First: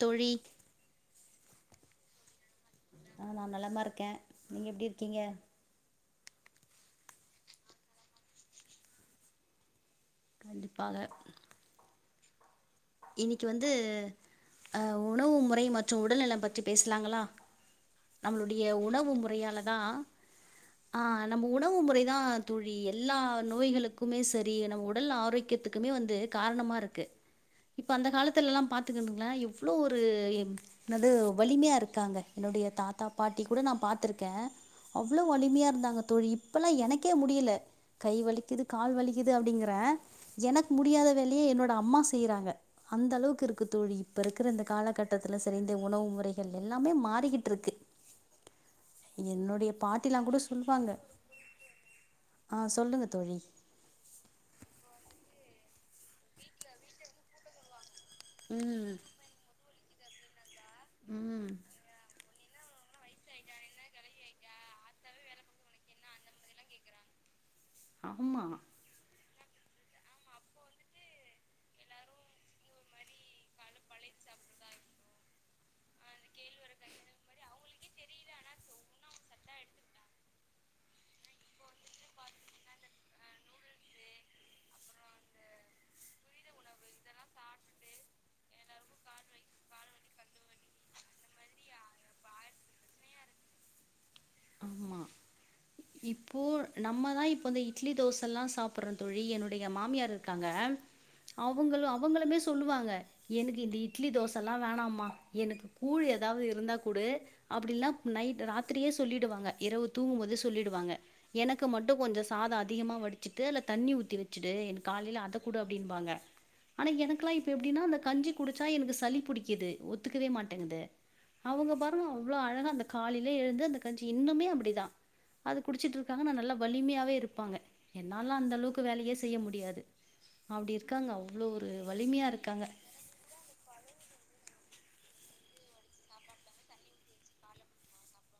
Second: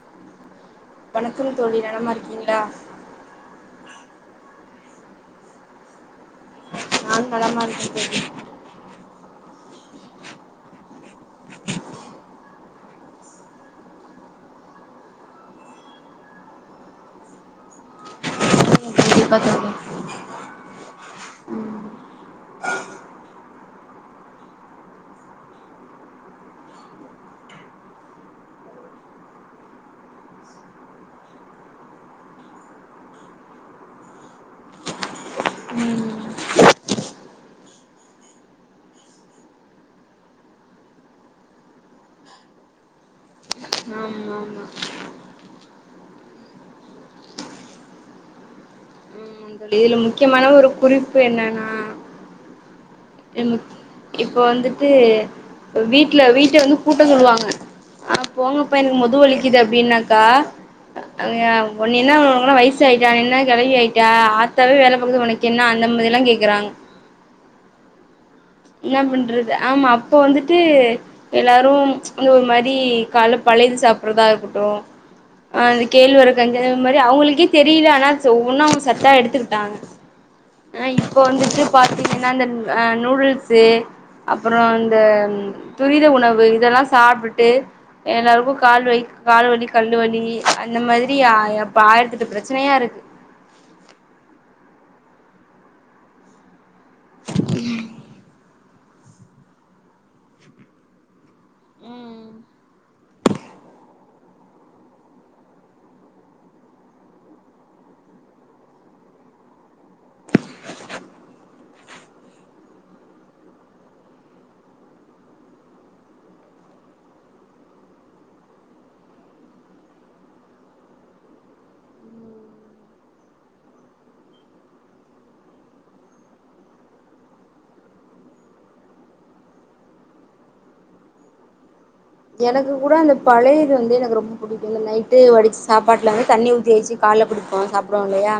தோழி வணக்கம் தோழி நலமாருக்கீங்ளா ஆ நா நலமாருக்கே நீங்க எப்டி இருக்கீங்க நா நலமாருக்கே தோழி கண்டிப்பாக இன்னிக்கு வந்து அ உணவு முறை மற்றும் உடல்நெலோ பத்தி பேசலாங்களா நம்ப்ளுடைய உ ணவு கண்டிப்பா முறையால தோழி தா ஆஹ் நம்ம உணவு முறைதான் தோழி எல்லா நோய்களுக்குமே செரி நம்ம உடல் ஆரோக்கியத்துக்குமே வந்து காரணமா இருக்கு இப்போ அந்த காலத்துலலா பாத்துக்கணுங்களேன் எவ்வளோ ஒரு என்னது வலிமையாக இருக்காங்க என்னுடைய தாத்தா பாட்டி கூட நான் பாத்துருக்கேன் அவ்வளோ வலிமையாக இருந்தாங்க ம் தோழி இப்போல்லா எனக்கே முடியலை கை வலிக்குது கால் வலிக்குது அப்படிங்குற எனக்கு முடியாத வேலையை என்னோட அம்மா செய்கிறாங்க அந்த அளவுக்கு இருக்கு தோழி இப்ப ஆமா இருக்கிற ஆமா இந்த காலகட்டத்துல செரிந்த உணவு முறைகள் எல்லாமே மாறிக்கிட்டு இருக்கு ஆமா என்னுடைய தோழி இதுல பாட்டிலா கூட முக்கியமான ஒரு சொல்லுவாங்க குறிப்பு ஆ சொல்லுங்க தோழி என்னும் இப்போ வந்துட்டு வீட்டுல வீட்டு வந்து கூட்ட சொல்லுவாங்க ஆஹ் போங்கப்பா ம் எனக்கு முது வலிக்குது அப்படின்னா கா அ ம் எ ஒண்ணுன்னியாவ் போல வயசு ஆயிட்டான் நின்ன கிழவி ஆயிட்டா ஆத்தாவே வேலை பாக்குது உனக்கு என்ன அந்த மாதிரல்லா கேக்குறாங் ஆமா இன்னா பண்றது ஆமா அப்போ வந்துட்டு எல்லாரும் இந்த ஒரு மாரி கால்ல பழையது சாப்புட்றதா இருக்கட்டும் அந்த கேள்வரக்கஞ்ச அ மாரி அவுங்களுக்கே தெரியில ஆனா ஒ ஒவ்வொன்னா அவங்க சட்டா எடுத்துக்குட்டாங்க, ஆஹ் இப்ப வந்துட்டு பாத்தீங்கன்னா இந்த அஹ் நூடுல்ஸ் து அப்புறோ அந்த துரித உணவு இதெல்லாம் சாப்ட்டுட்டு எல்லாருக்கும் கால் வைக் கால் வலி கல்லு வலி அந்த மாதிரி அ எப்ப ஆயிரத்தெட்டு பிரச்சனையா இருக்கு ஆமா. இப்போ நம்மதா இப்ப அந்த இட்லி தோசல்லாம் சாப் ப்புறம் தோழி என்னுடைய மாமியார் இருக்காங்க அவங்களு ம் அவங்களுமே சொல்லுவாங்க. எனக்கு இந்த இட்லி தோச ல்லா வேணமா எனக்கு கூழ் ஏதாவது இருந்தா குடு அப்புடில்லனா நைட் ராத்திரே சொல்லிடுவாங்க இரவு தூங்கும்போது ஸ் சொல்லிடுவாங்க எனக்கு மட்டும் கொஞ்சோ சாதம் அதிகமா வடிச்சுட்டு அதல தண்ணி ஊத்தி வச்சுட்டு எனக்கு காலில அத குடு அப்டின்பாங்க ஆனா எனக்குல்லாம் இப்ப எப்டின்னா அந்த கஞ்சி குடிச்சா எனக்கு சளி பிடிக்கிது ஒத்துக்கவே மாட்டேங்குது அவங்க பாரும் அவ்ளோ அழகா அந்த காலையில எழுந்து அந்த கஞ்சி இன்னுமே அப்புடிதா அது குடிச்சிட்ருக்காங்கன்னா நல்லா வலிமையாவே இருப்பாங்க என்னல்லாம் அந்த அளவுக்கு வேலையே செய்ய முடியாது அப்டி இருக்காங்க அவ்ளோ ஒரு வலிமையா இருக்காங்க எனக்கு கூட அந்த பழையது வந்து எனக்கு ரொம்ப பிடிக்கும் இந்த நைட் ட்டு வடிச்ச சாப்பாட்ல வந்து தண்ணி ஊத்தி வெச்சி கால்ல குடிப்போ சாப்புடுவோ இல்லையா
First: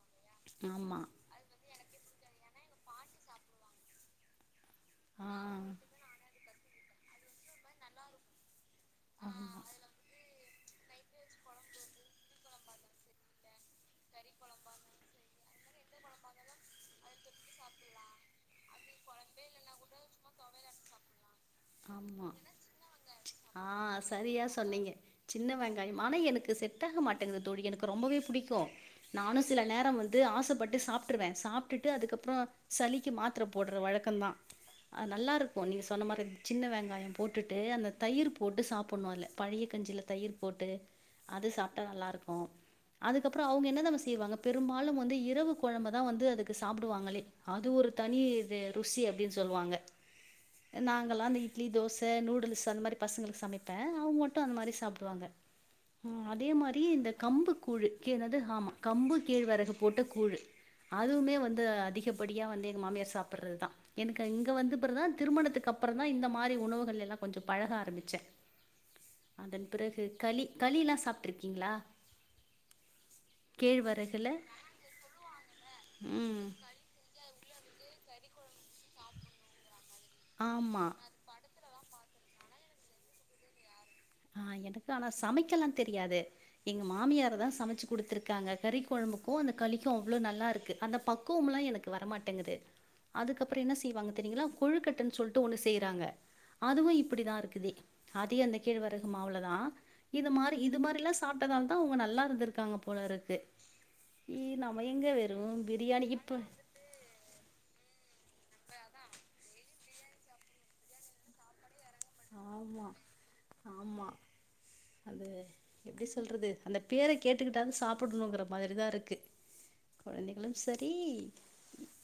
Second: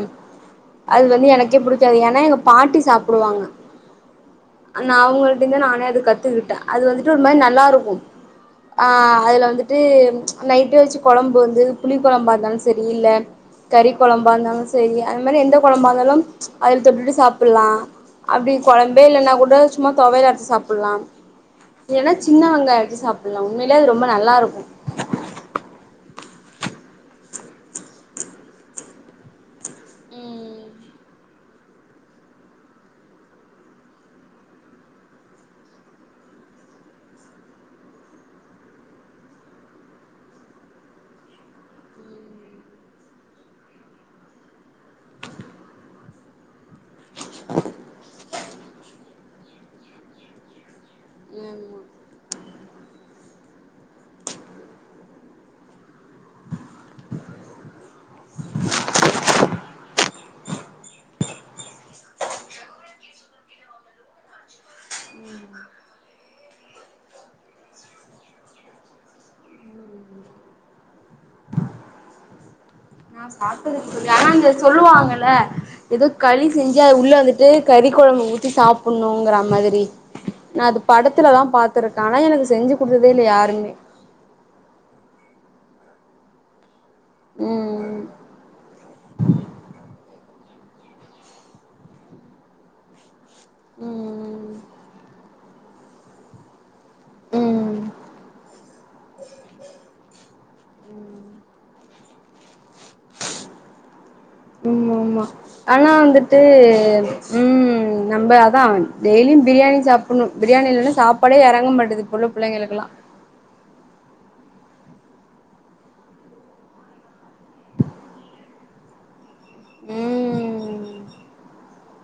ஆமா அது வந்து எனக்கே புடுச் க்கியாது ஏன்னா எங்க பாட்டி சாப்புடுவாங்க அ நான் அவங்கள்ட்டந்தே ஆஹ் நானே அது கத்துக்குட்டேன் அது வந்துட்டு ஒரு மாரி நல்லா இருக்கும் ஆஹ அதுல வந்துட்டு அ நைட்டே வச்சு கொழம்பு வந்து புளி குழம்பா இருந்தாலும் சரி இல்ல கறி குழம்பா இருந்தாலும் சரி அது மாரி எந்த கொழம்பா இருந்தாலும் அதில் தொட்டுட்டு சாப்புட்லா அப்டி கொழம்பே இல்லன்னா கூட சும்மா தொவையலாட் சாப்புட்லாம் இல்லன்னா சின்ன வெங்காய வெச்சி சாப் ஆஹ் சரியா சொன்னீங்க சின்ன வெங்காயம் ஆனா எனக்கு செட் ஆக மாட்டேங்குது தோழி எனக்கு ரொம்பவே புடிக்கும் நானும் சில நேரம் வந்து ம் ஆசைப்பட்டு சாப்பிட்ருவேன் சாப்பிட்டுட்டு அதுக்கப்புறோம் சளிக்கு மாத்துர போட்ற வழக்கோந்தா அது நல்லாருக்கும் நீங்க சொன்ன மாரி சின்ன வெங்காயம் போட்டுட்டு அந்த தயிர் போட்டு சாப்புடணும் அதுல பழைய கஞ்சியில் தயிர் போட்டு அது சாப்ட்டா நல்லாருக்கும் அதுக்கப்புறோம் அவங்க என்ன தாம்மா செய்வாங்க பெரும்பாலும் வந்து இரவு கொழம்ப தா வந்து அதுக்கு சாப்புடுவாங்களே அது ஒரு தனி ரே ருசி அப்டின்னு சொல்லுவாங்க அ நாங் க்கல்லா இந்த இட்லி, ஆமா தோச நூடுல்ஸு அந்த மாரி பசங்களுக்கு சமைப்ப அவுங்க மட்டூ அந்த மாரி சாப்புடுவாங்க, ம் அதே மாரி இந்த கம்பு கூழ கேறது ஆமா கம்பு கேழ்வரகு போட்ட கூழ அதுவுமே வந்து அதிகப்படியா வந்து எங்க மாமியார் சாப்புட்றது தா எனக்கு இங்க பெற தா திருமணத்துக்கப் அப்புறோந் தா இந்த மாரி உணவுகள் எல்லாம் கொஞ்சம் பழக ஆரம்பிச்சன், அதன் பிறகு களி களிலாம் சாப்ட்ருக்கீங்களா நா சாப்ட்டதுல்ல தோழி ஆனா கேழ்வரகுல இந்த சொல்லுவாங்கல எதோ ம் களி செஞ்சு அத உள்ள வந்துட்டு கறி கொழம்பு ஊத் தி சாப்புண்ணுங்குற மாதிரி நா அது ஆமா படத்துலதா பாத் துருக்கானா எனக்கு செஞ்சி குடுத்ததே இல்ல யாருமே ஆஹ் எனக்கு ஆனா சமைக்கல்லா தெரியாது எங்க மாமியாரு தா சமச்சு ம் குடுத்துருக்காங்க கறி கொழும்புக்கு அந்த களி தூ அவ்ளோ நல்லா இருக்கு அந்த பக்குவும்லா எனக்கு வரமாட்டங்குது அதுக்கப்புறோ என்ன செய்வாங்க தெரியுங்குளா ம் கொழ்க்கட்டன் சொல்ட்டு ஒன்னுஸ் செய்றாங்க அதுவு இப்பிடிதா இருக்குது ம் அதே அந்த கேழ்வரகு மாவுலதா இது மாரி இது மாரிலா சாப்ட்டதால் தா அவ்ங்க நல்லா இருந்துருக்காங்க போலருக்கு. ம்மா ஆமா ஆனா வந்துட்டு இப்ப உம்ம் நம்ப அதா டெய்லியு பிரியாணி சாப்புணு பிரியாணி இல்லனா சாப்பாடே எறங்க மாட்டுது ஆமா ஆமா அது எப்டி சொல்றது அந்த பேர கேட்டுக்கிட்டாவது சாப்புட்ணுன்ங்கிற மாதிரிதா இருக்கு கொழந்தைகளும் சரி ம்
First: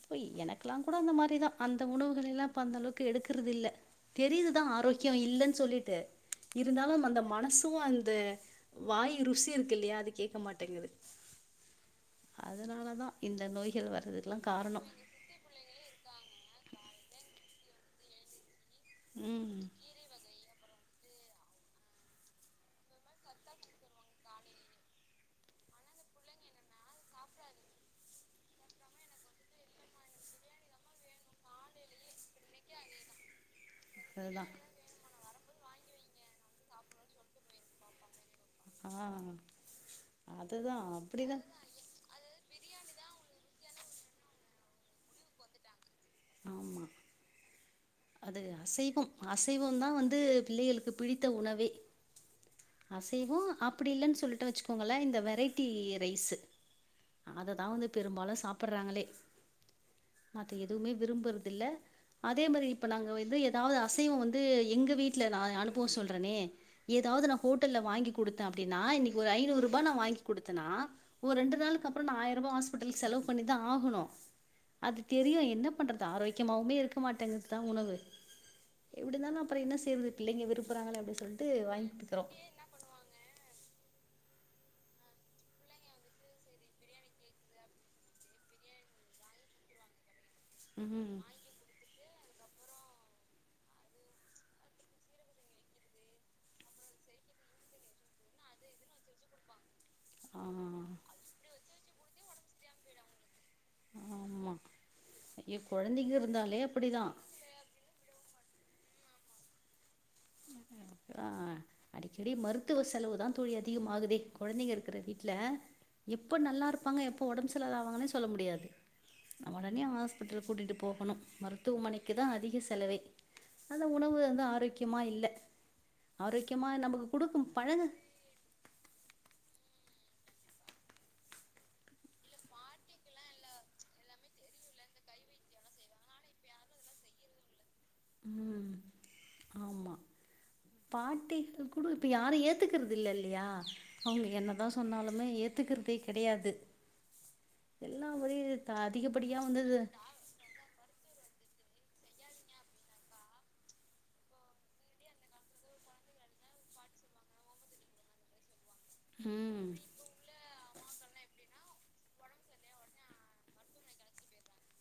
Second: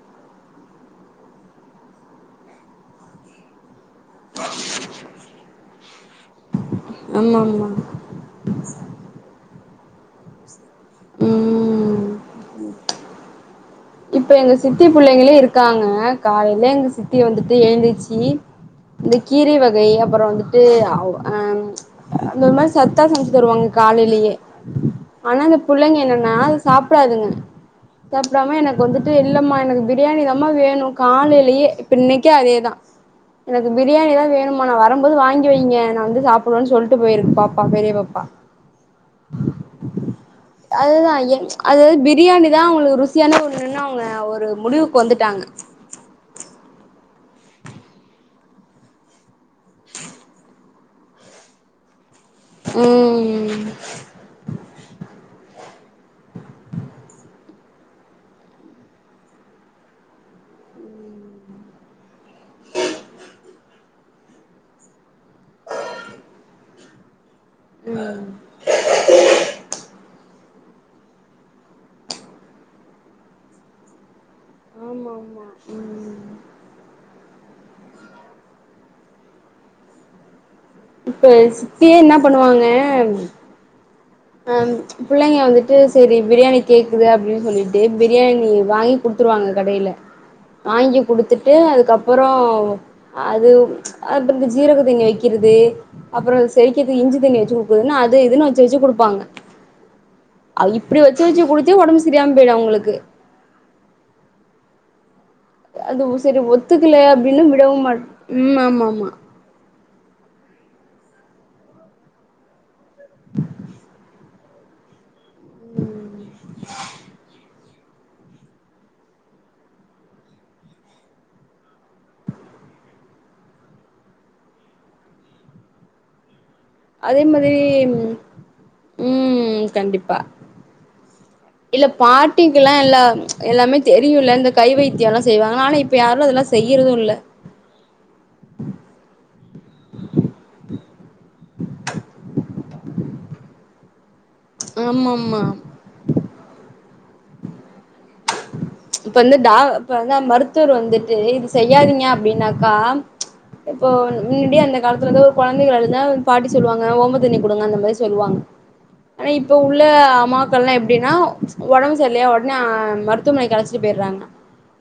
பொய் எனக்குலா கூட அந்த மாரிதா அந்த உணவுகள் எல்லா இப்ப அந்தளவுக்கு எடுக்குறுதுதில்ல தெரியிதுதா ஆரோக் இல்லேன் சொல்லிட்டு இருந்தாலு அந்த ஆமா மனசு ஆமா அந்த வாய் ருசி இருக் கில்லயா அது கேக்கமாட் டேங்குது ம் அதுனால தா இந்த நோய் இப்ப எங்க சித்தி புள்ளைங்களே இருக்காங்குங்க காலைல எங்க சித்தி வந்துட்டு எழ்ந்திச் ம் இந்த கீரை ம் வகை அப்புறோ வந்துட்டு ஒ அஹ்ம் அந்த மாரி சத்தா சமச்சு தருவாங்க காலைலயே ஆனா அந்த புள்ளைங்க என்னன்னா அது சாப்டாதுங்க சாப்டாம எனக் வந்துட்டு இல்லம்மா எனக்கு பிரியாணி தாம்மா வேணு காலைலயே இப்ப இன்னைக்கு அதேதா எனக்கு பிரியாணி தா அதுதா வேணுமா நா வரம்போது வாங் கி வைங்க நா வந்து சாப்புவே சொல்ட்டு போயிரு பாப்பா பெரிய பாப்பா ஆ அதுதா என் அது பிரியாணி இதா உங்ளுக்கு ருசியான ஒர் ஒன்னுன் அவுங்க ஒரு முடிவுக்கு வந்துட்டாங்க ஆமா அது அசைவம் அசைவந்தா வந்து பிள்ளைகளுக்கு பிடித்த உணவே அசைவ ம் அப்புடி இல்லேன்னு சொல்லிட்டு வச்சுக்கோங்கள இந்த வெரைட்டி ரைஸ் அத வந்து பெரும்பாலு சாப்பிடறாங்களே மத்த எதுவுமே விரும்புறதில்ல அதே மாரி இப்ப இப்ப நாங்க வந்து ஏதாவது அசைவ வந்து எங்க வீட்டுல நா அனுபவ சொல்றேனே ஏதாவது நா ஹோட்டல்ல வாங்கி ம் குடுத்தே அப்டின்னா இன்னனைக்கு ஐநூறு ரூபா நா வாங்கி குடுத்தன ஒரு ரெண்டு நாளுக்கு அப்புறோ நா ஆயர் ரூபா ஹாஸ்பிட்டலுக்கு செலவு பண்ணிதா ஆகணு அது ஆமா தெரியு ஆமா என்ன பண்றது ம் ஆரோக்கியமாவுமே இருக்க மாட்டேங்குது [unintelligible] எப்டி இருந்தாலு அப்புறோ என்ன செய்றது பிள்ளைங்க விரும் இப்ப சித்தியே என்ன பண்ணுவாங்க அஹ் பிள்ளைங்க வந்துட்டு சரி பிரியாணி கேக்குது அப்படின் சொல்லிட்டு பிரியாணி வாங்கி குடுத்துருவாங்க கடைல வாங்கி ம் குடுத்துட்டு அதுக்கப் அப்புறோ அதுவும் ச்ச அர்ப்பந்த ஜீரக தண்ணி வெக்கீறது அப்புறோ செரிக்கிதுக் இஞ்சி தண்ணி வச்சு குடுக்குர்தென்னா அது இதுன்னு வச்சு வச்சு கொடு வாங்க ஆ இப்டி வச்சு வச்சு குடிச்சே ஒடம் சிரியாம்போயிடோ அவுங்குளுக்கு ஆமா ஐயோ அதுவு கொழந்தைங்க செரி இருந்தாலே ஒத்துக்கலே அப்டிதா அப்டின்னு விடவு மாட் மா ஆ அடிக்கடி மரு மருத்துவ செலவுதா தோழி அதிகமாகுதே கொழந்தைங்க இருக்கிற வீ ல எப்ப நல்லா இருப்பாங்க எப்ப ஒடம்பு செ லாவாங்களே சொல்ல முடியாது அ ஒடனே ஹாஸ்பிடல் கூட்டிட்டு போகணோ மருத்துவமனைக்குதா அதிக செலவே அந்த உணவு வந்து ஆரோக்கியமா இல்ல ஆரோக் அதே மாரி இல்ல பாட்டிக்குலா எல்லா ச்ச எல்லாமே தெரியுல இந்த கை வைத்தியோலா செய்வாங்க ஆனா இப்ப யாரோ அதொல்லா செய்யறதோ இல்ல உம் ஆமா பாட்டிக்கு கூட இப்ப யாரோ ஏத்துக்கிறது இல்ல இல்லையா அவுங்க என்னதா ஆமா சொன்னாலுமே ஆமா ஏத்துக்கிறதே கெடையாது எல்லா [inaudible] ச்ச இப்ப வந்து டா இப்ப வந்தா மருத்துவர் வந்துட்டு இ செய்யாதீங்க அப்டின்னாக்கா ச்ச இப்போ மீம்டி அந்த காலத்துல இருந்து ஒரு கொழந்தைக அழுதாவு பாட்டி சொல்லுவாங்க ஓம்ப தண்ணி கொடுங்க அந்த மாரி சொல்லுவாங்க ஆனா இப்ப ம் உள்ள அம்மாக்கள்லா எப்டினா ச்ச ஒடம் ர்லையா உடனே ஆ மருத்துமனைக் அழச் சி போயிறாங்க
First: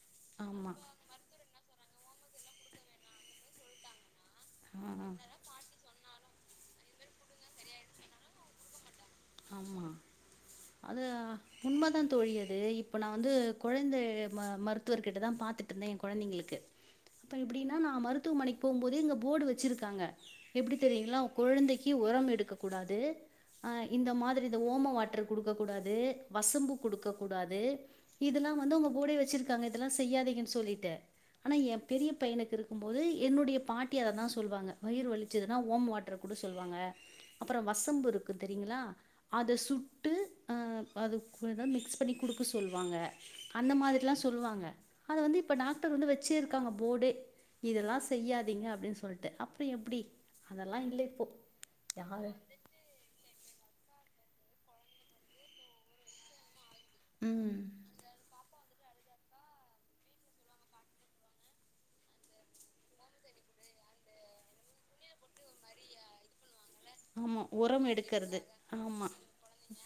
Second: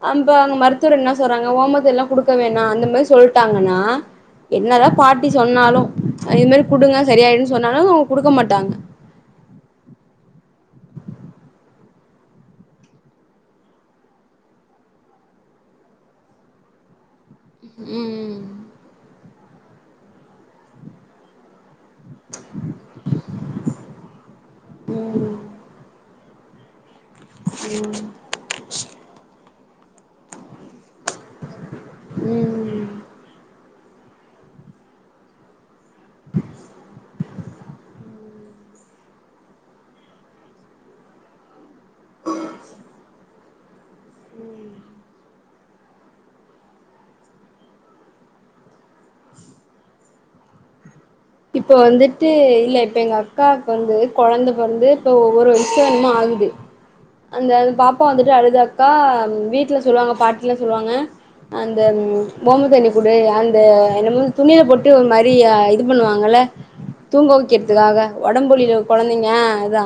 அன்பா அங்க ஆமா மருத்துவர் என்ன சொறாங்க ஓமத்தெல்லா குடுக்க வேணா அந்த மாரி சொல்ட்டாங்கனா என்னதா ஆ ஆ, பாட்டி சொன்னாலோ அ இது மாரி குடுங்க செரி ஆயிடோன்னு சொன்னாலோ குடுக்க மாட்டாங்க ஆமா அது அ உண்மதா தோழி அது இப்ப நா வந்து கொழந்த ம மருத்துவர்கிட்டதா பாத்துட்டிந்தே எ கொழந்தைகளுக்கு அப்ப எப்டினா நா ம் மருத்துவமனைக்கு போம் போது இங்க போர்டு வச்சிருக்காங்க எப்டி தெரியுங்ளா உ குழந்தைக்கு ஒரம் எடுக்க கூடாது ஆ இந்த மாதிரி இத ஓம வாட்டர் ம் குடுக்க கூடாது வசம்பு குடுக்க கூடாது இதல்லா வந்து அவுங்க போடே வச் தங்க இதெல்லா செய்யாதீங்கனு சொல்லிட்டே ஆனா எ பெரிய பயனுக்கு ம் இருக்கும் ம் போது என்னுடைய பாட் த்தி அத தா சொல்வாங்க வயிறு வலிச்சதுனா ஓம வாட் ட்ரு கூட சொல்வாங்க அப்றோ வசம்பு இருக்குது திங்களா அத சுட்டு அ அதுக் [unintelligible] மிக் க்ஸ் பண்ணி குடுக்க சொல்வாங்க அந்த மாதிர் ல்லா சொல்வாங்க அத வந்து இப் ப்ப டாக்டர் வந்து வெச்சே இருக்காங்க போடே இதெல்லா செய்யாதீங்க அப்டின் சொல்ட்டு அப்றோ எப்டி அதல்லா இல்ல இப் இப்போ வந்துட்டு இல்ல இப்ப எங்க அக் க்காக்கு வந்து கொழந்த பொறந்து இப்ப ஒவ்வொரு வய்சா என்மோ ஆகுது அந்த ம் வ் பாப்பா வந்துட்டு அழுதா கா ம் வீட்ல சொல்வாங்க பாட்டிலா சொல்வாங்க அந்த ம் ஓம தண்ணி குடு அந்த என்னமோ துணியில போட்டு ஒரு மாரி அ இது பண்ணுவாங்கல்ல தூங்க ஆமா உரம் வெக்றதுக்காக எடுக்கறது ஒடம்பு வலில ஆமா கொழந்தைங்க அதா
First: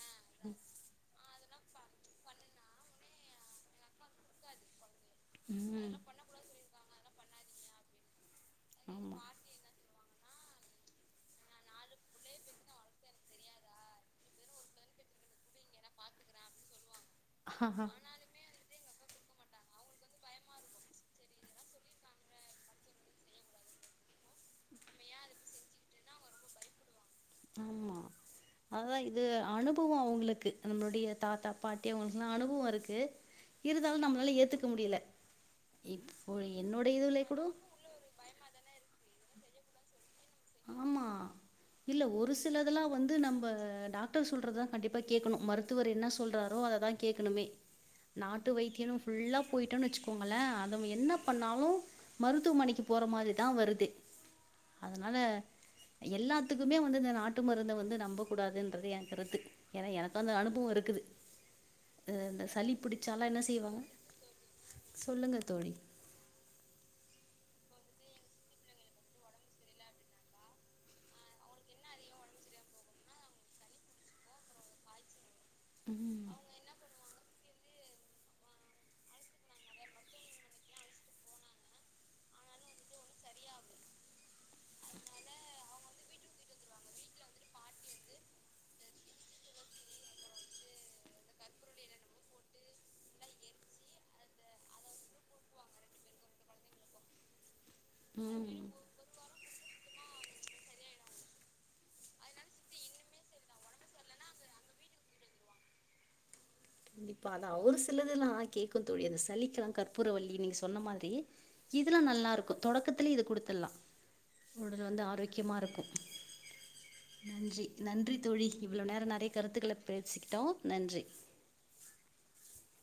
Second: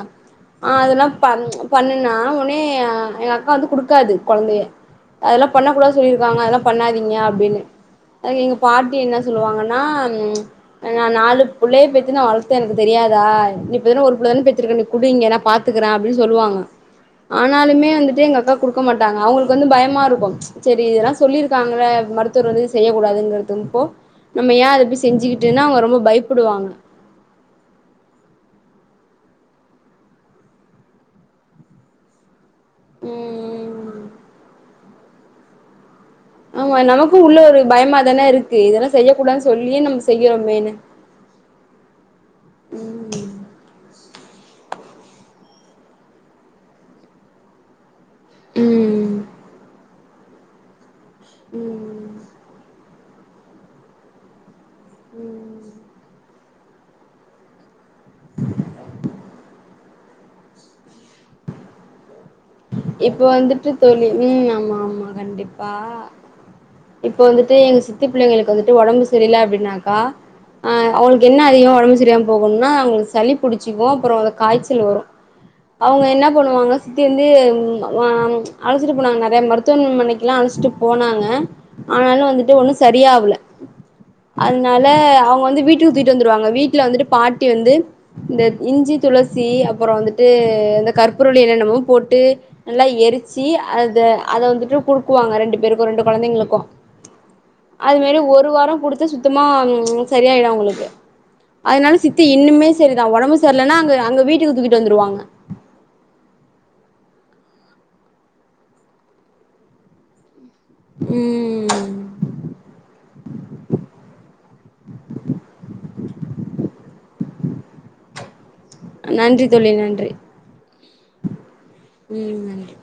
ஆ அதல்லா நம் ப்ச் பண்ணுனா உனே அ எங்க அக்கா வந்து குடுக்காது கொழந்தய அதல்லா பண்ண ம் கூடாது சொல்லிருக்காங்க அதல்லா பண்ணாதி ன்யா அப்டினு அதுக்கு எங்க பாட்டி என்ன சொல்வாங்கன்னா ம் நா நாலு புள்ளய பெத்து நா வளத்தே எனக்கு தெரியாதா நீ இப்ப தான ஒரு பிள்ள தான பெத்துறுக்க நீ குடு இங்க நா பாத்துக்கிறே அப்டின் சொல்வாங்க ஆனாலுமே வந்துட்டு எங்க அக்கா குடுக்க மாட்டாங்க அவுங்குளுக்கு வந்து பயமா இருக்கு ப்ச் செரி இதல்லா சொல்லி இருக்காங்கல மருத்துவர் வந்து இத செய்யகூடாதுங்கறதும் போ நம்ம ஏ அத போய் செஞ்சுகிட் ட்டுனு அவுங்க ரொம்ப பயப்படுவாங்க ஆமா அதா இது அனுபவோ அவுங்களுக்கு நம்புளுடைய தாத்தா பாட்டி அவுங்களுக்குலா அனுபவோ ருக்கு ம் இருந்தாலு நம்ளால ஏத்துக்க முடியில ஆமா நமக்கூ உள்ள கூடோ ஒரு பயமாதான இருக்கு இதல்லா செய்ய கூடான் சொல்லி நம்ம ஸ் ஆமா இல்ல ஒரு சிலதுல்லா வந்து ம் நம்ப டாக் டர் சொல்றதா கண்டிப்பா கேக்கணு மருத்துவர் என்ன சொல்றாரோ அததா கேக்கணுமே நாட்டு வைத்தியனு ம் ஃபுல்லா போயிட்டோன் வெச்சு போங்கள அத அவ என்னப் பண்ணாலு ம் மருத்துவமனைக்கிப் போற மாரி தா வருதே தனால ம் எல்லாத் த்துக்குமே வந்து இந்த நாட்டு மருந்து வந்து நம்பக் கூடாது என்றது என் கருத்து ஏனா எனக் அந்த அனுபவொ இருக்குது அ இந்த சளி இப்ப பிடிச்சாலாம் என்ன வந்துட்டு செய்வாங்க தோழி உம் ஆமா ஆமா சொல்லுங்க கண்டிப்பா தோழி. இப்ப வந்துட் ந்து எங்க சித்து புள்ளைகளுக்கு வந்துட்டு ஒடம்பு சரியில அப்டின்னாக்கா அஹ் அவங்களுக்கு என்ன அதிகொ ஒடம்பு சரியில்லாம போகும்னா அவங்களுக்கு சளி புடிச்சிக்கு அப்பறொமஅத காய்ச்சல் வரு அவங்க என்ன ம், பண்ணுவாங்க சுத்தி இருந்து ந்து ம் வ அழச்சிட்டு போனாங்க நெறைய மருத்துவமனைக்குல்லா அழச்சிட்டு போனாங்க ஆனாலு வந்துட்டு ஒண்ணு சரியாவல அதனால அவங்க வந்து வீட்டுக்கு தூக்கிட்டு வந்துடுவாங்க வீட்டுல வந்துட்டு பாட்டி வந்து இந்த இஞ்சி துளசி அப்பறொ வந்துட்டு இந்த கற்பூரவள்ளி எல என்னமோ போட் ட்டு நல்லா எரிச்சி அத அத வந்துட்டு குடுக்குவாங்க ரெண்டு பேருக்கு ரெண்டு கொழந்தைங்களுக்கு அது மாரி ஒரு ம். வாரொ குடுத்த சுத்தமா ம் சரியாயிடு அவங்களுக்கு அதனால சித்தி இன்னுமே சரிதா ஒடம்பு சர்லன்னா அங்க அங்க வீட்டுக்கு தூக்கிட்டு வந்துடுவாங்க கண்டிப்பா அத ஒரு சிலதுலா கேக்கு தோழி அந்த சளிக்குல்லா கற்பூர வள்ளி நீங் சொ சொன்ன மாரி இதுல்லா ம் நல்லா இருக்கு தொடக்கத்துலயே இத குடுத்தட்லா உடல் வந்து ஆரோக்கியமா இருக்கு நன்றி நன்றி தோழி இவ்வளோ நேரெ நெறைய நன்றி தோழி கருத்துக்கள நன்றி பேசிக்கிட்டோ நன்றி ம் நன்றி